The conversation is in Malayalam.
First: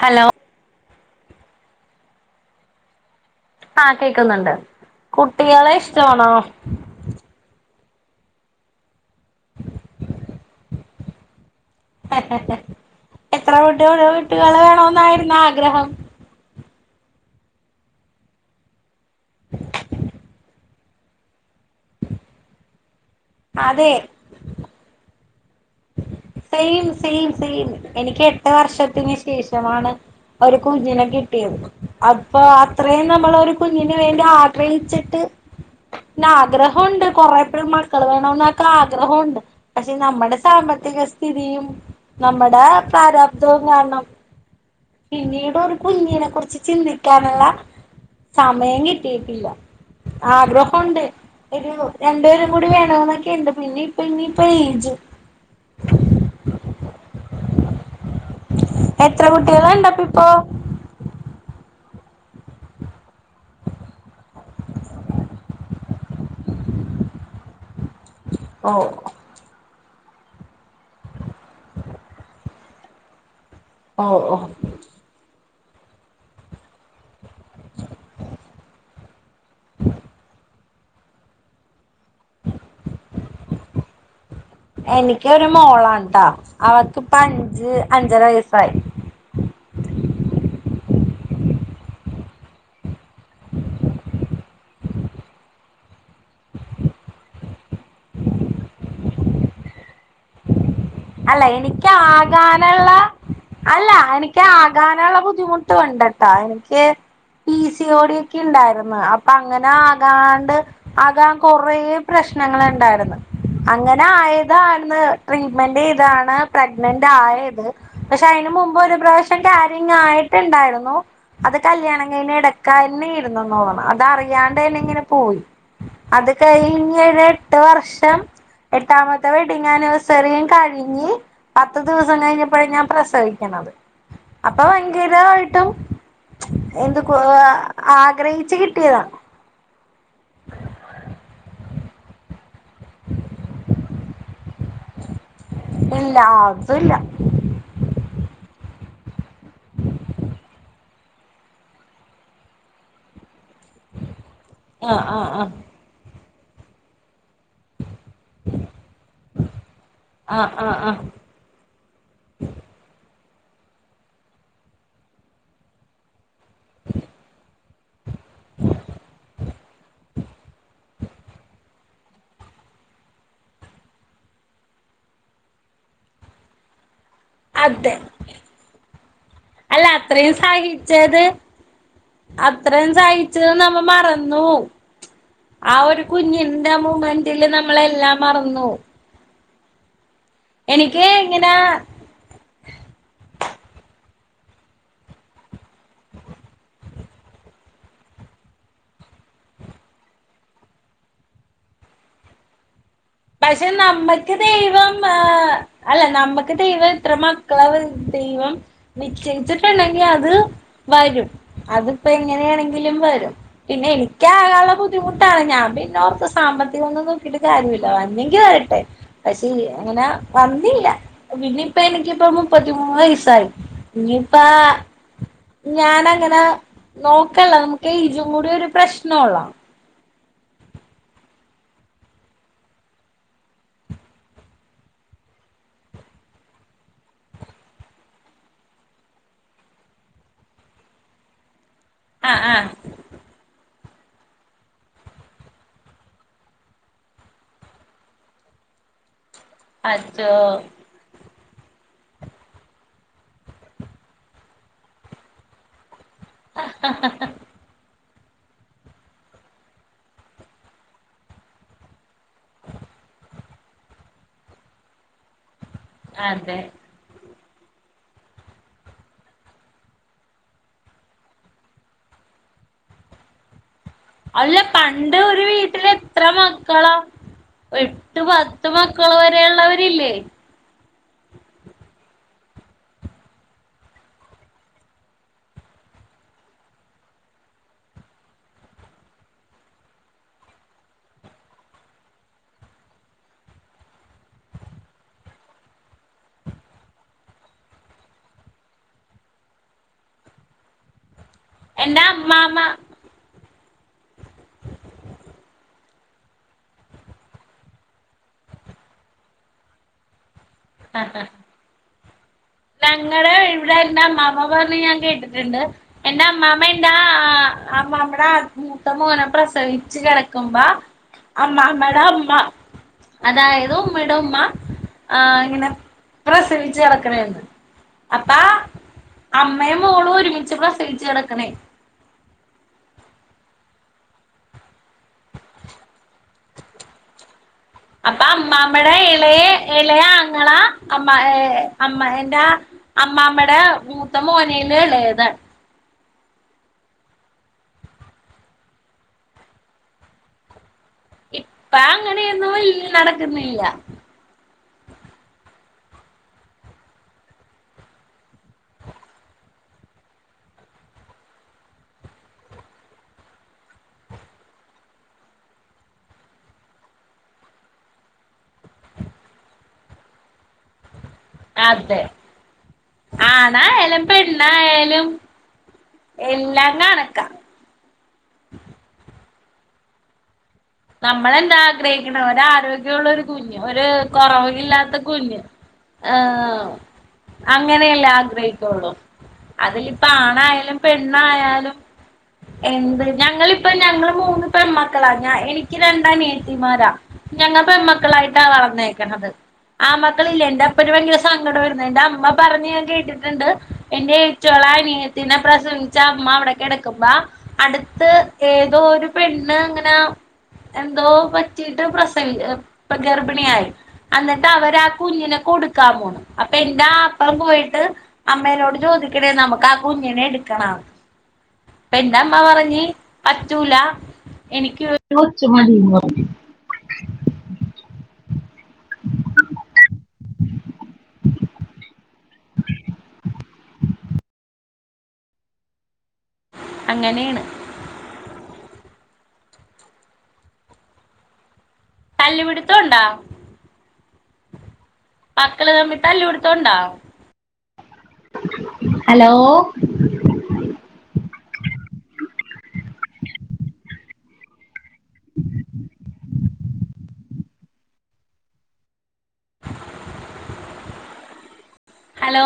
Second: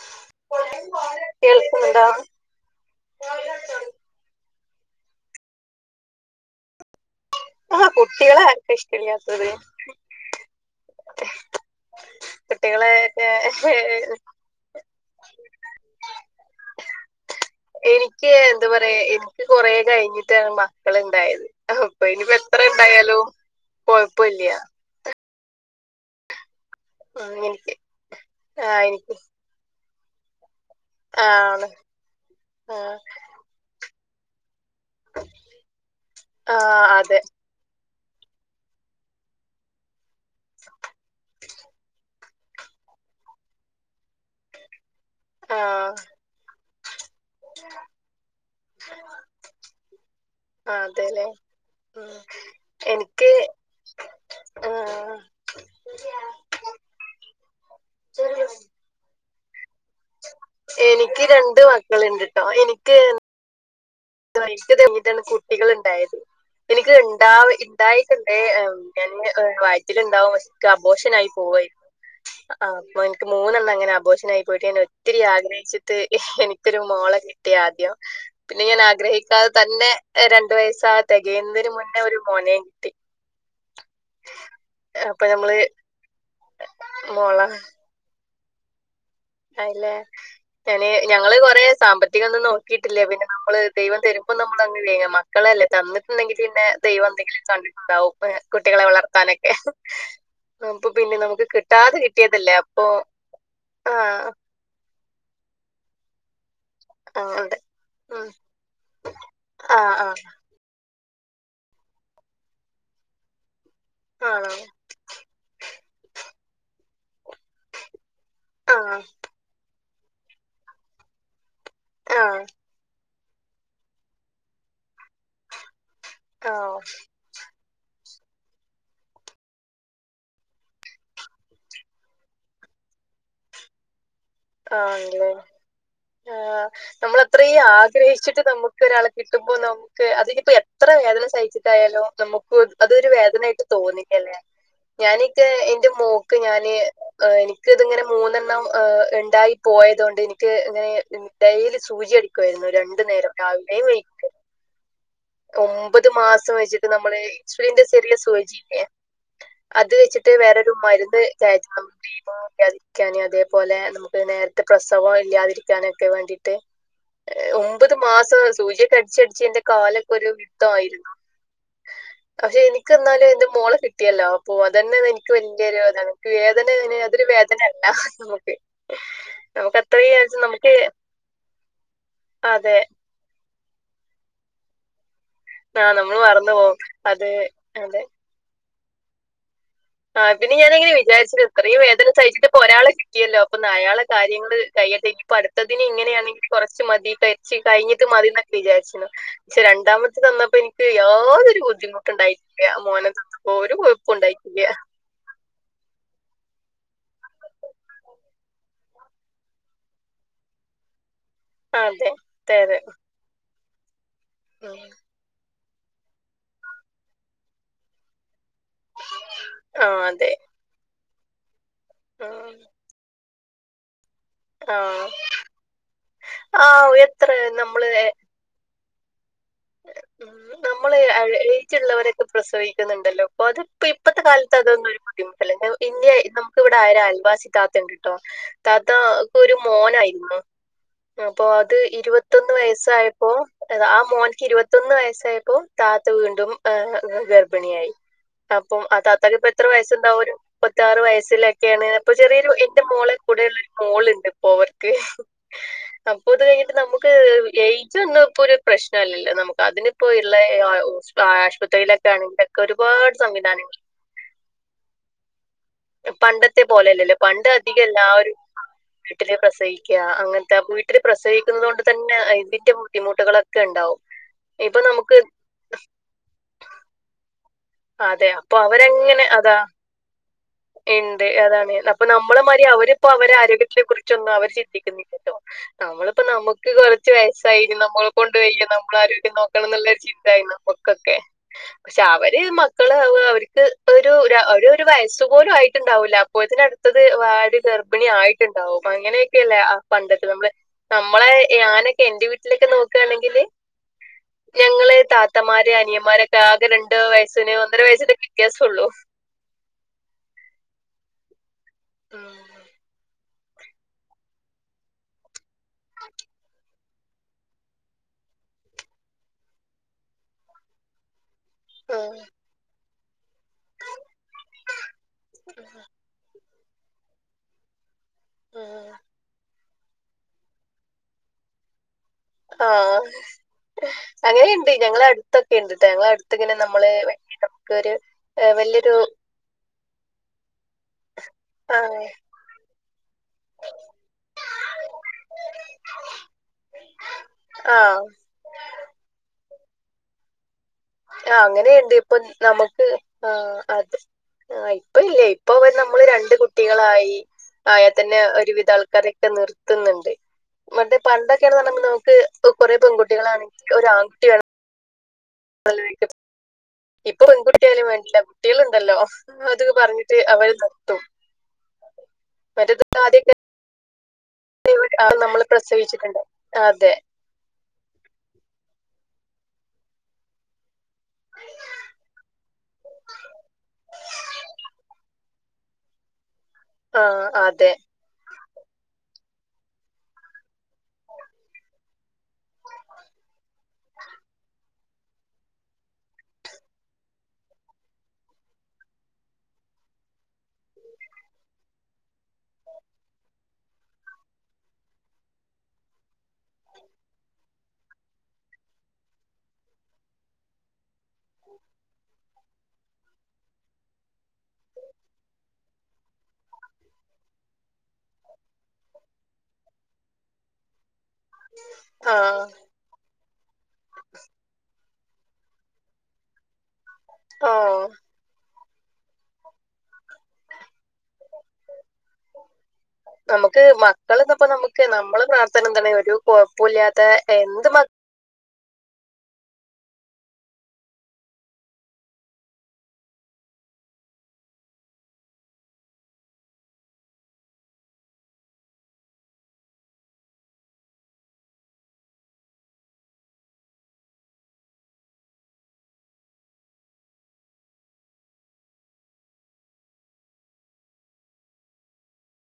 ഹലോ കേൾക്കണ്ടോ ആഹ് കേക്കുന്നുണ്ട് കുട്ടികളെ ഇഷ്ടമാണോ? ആഹ് കുട്ടികളെ ആർക്കാ ഇഷ്ടില്ലാത്തത് എത്ര കുട്ടി കുട്ടികള് വേണം എന്നായിരുന്നു ആഗ്രഹം എനിക്ക് എന്താ പറയാ എനിക്ക് കൊറെ കഴിഞ്ഞിട്ടമ്മ ഇണ്ടായത് അപ്പൊ ഇനിപ്പോ എത്ര ഇണ്ടായാലും അതെ കൊഴപ്പില്ല സെയിം സെയിം സെയിം എനിക്ക് എനിക്ക് എട്ട് ആ എനിക്ക് വർഷത്തിന് ശേഷമാണ് ഒരു കുഞ്ഞിനെ കിട്ടിയത് ആണ് അപ്പൊ ആ അത്രയും നമ്മൾ ഒരു കുഞ്ഞിന് വേണ്ടി ആഗ്രഹിച്ചിട്ട് ട്ട് പിന്ന ആ ആഗ്രഹോണ്ട് അതെ കൊറെ മക്കൾ വേണ എന്നൊക്കെ ആഗ്രഹമുണ്ട് പക്ഷെ നമ്മുടെ സാമ്പത്തിക സ്ഥിതിയും നമ്മടെ പ്രാരാബ്ദവും കാരണം പിന്നീട് ആ ഒരു കുഞ്ഞിനെ കുറിച്ച് ചിന്തി ക്കാന്ള്ള സമയം കിട്ടിയിട്ടില്ല ആഗ്രഹുണ്ട് അതെല്ലേ ഒരു ഉം രണ്ടുപേരും കൂടി എനിക്ക് വേണമെന്നൊക്കെ ഇണ്ട് പിന്നെ ഇപ്പ ഇനിയിപ്പൊ ആ ഏജ് [unintelligible] എത്ര കുട്ടികളണ്ട് അപ്പ ഇപ്പൊ എനിക്ക് രണ്ട് മക്കള്ണ്ട്ട്ടോ എനിക്ക് [unintelligible] ട്ടാണ് കുട്ടികള് ഇണ്ടായത് എനിക്ക് ഇണ്ടാവ ഇണ്ടായ്ട്ടുണ്ട് ഓ ര വയറ്റില്ണ്ടാവും പക്ഷേ ക്ക്‌ അബോഷനായി പോവായിരുന്നു അപ്പോ ഇൻക്ക് മൂന്നെണ്ണം അങ്ങനെ ഓ ഓ അബോഷനായി പോയിട്ട് ഞാൻ ഒത്തിരി ആഗ്രഹിച്ച്ട്ട് എനിക്കൊരു മോളെ കി ട്ടി ആദ്യം പിന്നെ ഞാൻ ആ തന്നെ രണ്ടു വയസാ തെകയുന്നെന് മുന്നേ ഒരു മോനേം കിട്ടി അപ്പൊ എനിക്കൊരു നമ്മള് മോളാണ് ട്ടാ അവക്കിപ്പ മോള അഞ്ച് അഞ്ചര വയസ്സായി അല്ലേ ഞാന് ഞങ്ങള് കൊറെ സാമ്പത്തികം ഒന്നും നോക്കിട്ടില്ലേ പിന്നെ നമ്മള് ദൈവം തരു ഇപ്പം നമ്മള് [unintelligible] മക്കളല്ലേ തന്നിട്ടുണ്ടെങ്കി പിന്നെ ദൈവം എന്തെങ്കിലും കണ്ടിട്ടുണ്ടാകും കുട്ടികളെ വളർ [unintelligible] അല്ല എനിക്ക് കിട്ടിയതല്ലേ അപ്പൊ ആകാന്ള്ള അല്ല ആ എനിക്ക് ആകാന്ള്ള ബുദ്ധിമുട്ട് ഉണ്ട്ട്ടോ എനിക്ക് പീ അങ്ങനെ ഉം. സിയോടിയക്കെ ഇണ്ടായിരുന്നു അപ്പൊ അങ്ങനെ ആ ആ ആകാണ്ട് ആകാം കൊറേ പ്രശ്നങ്ങള്ണ്ടായിരുന്നു അങ്ങ ആണോ ആയതാര്ന്ന് ട്രീറ്റ്മെന്റ് ചെയ്താണ് പ്രഗ്നന്റ് ആയ പക്ഷെ അഴിന് ആ മുമ്പ് ഒരു പ്രാവശ്യം കാരിങ്ങ് ആയിട്ട്ണ്ടായിരുന്നു അത് കല്യാണം ആ കഴിഞ് എടക്കായാന്നെര്ന്നുതോന്നുണു അത് അറിയാണ്ടന്നെ ഇങ്ങനെ പോയി അത് ആ കഴിഞ് എട്ട് വർഷം എട്ടാമത്തെ വെഡി്ങ് ആനിവേയ്സറിയും കഴി ഴിഞ് പത്ത് ദിവസം കഴിഞ്ഞപ്പോഴ ഞാൻ പ്രസവിക്ക്‌ണത് അപ്പൊ ആണല്ലേ ഭയങ്കരമായിട്ടും ആ എന്ത് നമ്മൾ അത്രയും ആഗ്രഹിച്ചിട്ട് ആഗ്രഹിച്ച് നമുക്ക് കിട്ടിയതാ [unintelligible] അതിനിപ്പോ എത്ര വേദന സഹിച്ചിട്ടായാലും നമുക്ക് അതൊരു വേദനായിട്ട് തോന്നില്ല ലെ ഞാനിത് എന്റെ ഇല്ല മോക്ക് ഞാന് അതുല്ല എനിക് ഇത്ങ്ങനെ മൂന്നെണ്ണം ഇ ണ്ടായി പോയതൊണ്ട് എനിക്ക് ഇങ്ങനെ ഡെയിലി സൂചി അടിക്കുവായിരുന്നു രണ്ട് നേരം രാവിലെയും വൈകിട്ടും ആ ആ ആ ഒമ്പത് മാസം വെച്ചിട്ട് നമ്മള് സ്ലിന്റെ ചെറിയ സൂചില്ലേ അത് വെച്ചിട്ട് ആഹ് വേറരു ആഹ് ആഹ് മരുന്ന് [unintelligible] അതേപോലെ നമു നേര്ത്തെ പ്രസവം ഇല്ലാതിരിക്കാനൊക്കെ വേണ്ടിട്ട് ട്ട് ഒമ്പത് മാസം സൂചിയൊക്ക അടിച്ചടിച്ച് എന്റെ കാലൊക്കെ ഒരു വി തായിരുന്നു പക്ഷെ എനിക്ക് ന്നാലും എന്റെ മോള കിട്ടിയല്ലോ അപ്പോ അതന്നെ എനിക്ക് ഭയങ്കര ഒരു അനക്ക് വേദന അതൊരു വേ ദനണ്ടാഹ് നമുക്ക് നമുക്ക് അല്ലാ അത്രയും ആയിട്ട് നമുക്ക് സഹിച്ചത് അത്ര അതെ സഹിച്ചത് നമ്മ മറന്നു പൊവും ആ ഒരു നമ്മൾ മറന്നു കുഞ്ഞിന്റെ പോകും അത് മൂവ്മെന്റില് അതെ നമ്മളെല്ലാം മറന്നോവും ആതിന് ഞാനങ്ങനെ എനിക്ക് വിചാരിച്ച്ണ് ഇങ്ങനെ ഇത്രയും വേ സഹിച്ചിട്ടിപ്പോ ഒരാളെ കിട്ടിയല്ലോ അപ്പൊ ന്ന് അയാളെ കാര്യങ്ങള് കയ്യട്ടേ ഞ്ഞിപ്പ അടുത്തതിന് ഇങ്ങനെയാണെങ്കില് കുറച്ച് മതിട്ട ച് കയ്ഞ്ഞിട്ട് മതിന്നക്കെ വിചാരിചീന്നു പക്ഷെ രണ്ടാമത്തെ തന്നപ്പോ എനിക്ക് യാതൊരു ബുദ്ധിമുട്ടുണ്ടായിട്ടില്ല്യ മോനെ തന്ന അപ്പൊ പക്ഷെ ഒരു കൊഴപ്പുണ്ടാ നമ്മക്ക് ദൈവം ആ അല്ല നമ്മക്ക് ദൈവ എത്രമ കർത്താവ് ദൈവം നിശ്ചയിച്ചിട്ടുണ്ടെങ്കിൽ അത് വരും അതിപ്പോ അതെ അതെ അതെ എങ്ങനെയാണെങ്കിലും വരും പിന്നെ എനിക്ക് ആകള്ള ഉം ബുദ്ധിമുട്ട് ട്ടാണ് ഞൻപിന്നോർത്ത് സാമ്പത്തികൊന്നും നോക്കിട്ട് കാര്യമില്ല വന്നെങ്കി വരട്ടെ പക്ഷേ ആഹ് അങ്ങനെ അതെ വന്നില്ല പിനിയിപ്പ എനിക്കിപ്പ ഉം മുപ്പത്തിമൂന്ന് വയസായി ഇനിയിപ്പ ആഹ് ഞാനങ്ങനെ ആഹ് എത്ര നോക്കല്ലോ നമുക്ക് നമ്മള് ഐജ്ജ് കൂടെ ഒരു പ്രശ്നൊള്ള നമ്മൾ എഴ് എയ്ജ്ള്ളവരൊക്കെ പ്രസവിക്കുന്നുണ്ടല്ലോ പ്പൊ അത്പ്പോ ഇപ്പഴത്തെ കാലത്ത് അതൊന്നും ബുദ്ധിമുട്ടലന്നെ പിന്നെ നമുക്ക് ഇവിടെ ഒരു അൽവാസി ത്താത്തണ്ട് ട്ടോ താത്തക്കൊരു മോനായിരുന്നു അപ്പൊ അത് ആഹ് ഇരുവത്തൊന്ന് ആഹ് വയസ്സായപ്പോ ആ മോൻ ഇരുപത്തൊന്ന് വയസ്സായപ്പോ താത്ത വീണ്ടും എഹ് ഗർഭിണിയായി അപ്പം അ താത്താക്ക പ്പ എത്ര വയസ്സുണ്ടാവും ഒരു ഓ ത്താറ് വയസ്സിലൊക്കെയാണ് അപ്പൊ ചെറിയൊരു എന്റെ മോളെ കൂടെയള്ളരു മോളുണ്ട് പ്പോ അവർക്ക് [inaudible] അപ്പൊ ത് കഴിഞ്ഞിട്ട് നമുക്ക് യ്ജ് ഒന്നും ഇപ്പോ ഒരു പ്രശ്നം അല്ല നമുക്ക് അതിനിപ്പോ ള്ള ഏ ആശുപത്രിയിലൊക്കെ ആണെങ്കിലൊക്കെ ഒരുപാട് സംവിധാനങ്ങ [inaudible] അതെ പണ്ടത്തെ പോലല്ലല്ലേ പണ്ട് അധികല്ല എല്ലാവരും വീട്ടില് പ്രസവിക്കഅങ്ങനത്തെ വീട്ടില് പ്രസവിക്കുന്നത കൊണ്ട് തന്നെ അതിന്റെ ബുദ്ധിമുട്ടുകളൊക്കെ ണ്ടാവും അല്ലെ പണ്ട് ഒരു വീട്ടില് ത്ര മക്കളാ എട്ട് അതെ അപ്പൊ പത്ത് മക്കള് വരെയുള്ളവരില്ലേ ഇണ്ട് അതാണ് അപ്പൊ നമ്മളെ മാതി അവരിപ്പോ അവരെ ആരോഗ്യത്തിനെ കുറിച്ചൊന്നും അവർ ചിന്തിക്കുന്നില്ലല്ലോ നമ്മളിപ്പോ നമുക്ക് കൊറച്ച് വയസായിന് നമ്മള കൊണ്ട് വെയ്യ നമ്മൾ ആരക്കും നോക്കണം എന്നുള്ളരു ചിന്തായി നമ്മ [inaudible] പക്ഷെ അവര് മക്കള് അവർക്ക് ഒരുര ഒരു വയസ് തുപോലും ആയിട്ടുണ്ടാവില്ല അപ്പോഴത്തിന് അടുത്തത് വാട് ഗർഭിണി ആയിട്ടുണ്ടാവും അങ്ങനെയൊക്കെല്ലേ ആ പണ്ടത്തെ നമ്മള് നമ്മളെ ഞാനൊക്കെ എന്റെ വീട്ടിലൊക്കെ നോക്കണെങ്കില് ഞങ്ങള് താത്തമാര് അനിയന്മാരൊക്കെ ആകെ രണ്ട വയസ്സിന് ഒന്നര വയസ്സന്റെക്കെ വ്യത്യാസൊള്ളു ആഹ് ആഹ് ഉം ഞങ്ങള് ഇവിടെ ഇന്റെ അമ്മാമ പറഞ്ഞ് ഞാൻ കേട്ടിട്ടുണ്ട് എന്റൊ അമ്മാമ്മ എന്താ അമ്മാമ്മടെ മൂത്ത മകനെ പ്രസവിച്ചു കെടക്കുമ്പോ അമ്മാമേട അമ്മ അതായത് ഉമ്മയുടെ ഉമ്മ ആ ഇങ്ങനെ പ്രസവിച്ചു കിടക്കണെന്ന് അപ്പാ ഉം അമ്മയും മോളും ഒരുമിച്ച പ്ര സേച്ച് കിടക്കണേ ആഹ് അങ്ങനെയുണ്ട് ഞങ്ങള അടുത്തൊക്കെ ഉണ്ട്ട്ടാ ഞങ്ങള അടുത്ത് ഇങ്ങനെ നമ്മള് നമുക്കൊരു അപ്പ ഏഹ് അമ്മമ്മടെ വലിയൊരു ഇളയെ ഇളയ ആങ്ങള അമ്മ ഏ അമ്മ എന്റെ അമ്മാമെടേ മൂത്ത മോനേലും എളേതാ ആഹ് ആഹ് ആ ഇപ്പ അങ്ങനെണ്ട് ഇപ്പൊ അങ്ങനെയൊന്നും ഇല്ല നമുക്ക് ആ നടക്കുന്നില്ല അതെ ആ ഇപ്പ ഇല്ല ഇപ്പ അവ നമ്മള് രണ്ട് കുട്ടികളായി ആയാ തന്നെ ഒരുവിധ ആൾക്കാരൊക്കെ നിർത്തുന്നുണ്ട് മറ്റേ പണ്ടൊക്കെയണെന്ന് പർഞ്ഞ നമുക്ക് ഇ കൊറെ പെൺകുട്ടികളണെങ്കിൽ ഒരാൺ കുട്ടി വേണം നല്ലവെയ്റ്റ് ഇപ്പൊ പെൺകുട്ടിയലും വേണ്ടില്ല കുട്ടികളുണ്ടല്ലോ അത് പറഞ്ഞിട്ട് അവര് നിർത്തും അതെ മറ്റേത് ആദ്യൊക്കെ ആണായാലും പെണ്ണായാ ലും നമ്മള് പ്രസവിച്ചിട്ടുണ്ട് എല്ലാം അതെ കണ് നമ്മളെന്താ ആഗ്രഹിക്കണ ഒരാ രോഗ്യമുള്ള ഒരു കുഞ്ഞ് ഒരു കുറവ ഇില്ലാത്ത കുഞ്ഞ് ആ ആഹ് അതെ അങ്ങനെയല്ലേ ആഗ്രഹിക്കോളൂ അതിലിപ്പ ആണായാലും പെണ്ണായാലും എന്ത് ഞങ്ങളിപ്പ ഞങ്ങള് മൂന്ന് പെൺമക്കളാ ഞൻ എനി എക്ക് രണ്ടാ നിയതി മാരാ ഞങ്ങ പെമ്മക്കളായിട്ടാ വളന്നേക്കത് ആ മക്കള ഇല്ല എന്റെ അപ്പു ഭയങ്കര സങ്കടം വരുന്നു എന്റെ അമ്മ പറഞ്ഞ് ഞാൻ കേട്ടിട്ടുണ്ട് എന്റെ ചൊളന്നിയതി പ്രസവി- എന്റെ അമ്മ അവിടെ ക്കെടക്കുമ്പ അടുത്ത് ഏതോ ഒരു പെണ്ണ് ങ്ങനെ എന്തോ പറ്റിട്ട് പ്രസവി ഗർഭിണിയായി. എന്നിട്ട് അവരാ ആ കുഞ്ഞിനെ കൊടുക്കാൻ പോ അപ്പൊ എന്റ അപ്പം പോയിട്ട് അമ്മേനോട് ചോദിക്കണേ നമുക്ക് ആ കുഞ്ഞിനെ എടുക്കണ എന്റെമ്മ ആഹ് പറഞ് പറ്റുല എനിക്ക് രു കൊച് മതി ന്ന് പറഞ്ഞു ആഹ് [unintelligible] [unintelligible] നമുക്ക് മക്കൾ ന്നപ്പോ നമുക്ക് നമ്മള് പർഥന എതണ് ഒരു കൊഴപ്പില്ലാത്ത അങ്ങനെയാണ് എന്ത് മാ- തല്ലു പിടുത്തണ്ടോ? മക്കള് തമ്മി തല്ല് പിടുത്തണ്ടോ? Hello [unintelligible] hello?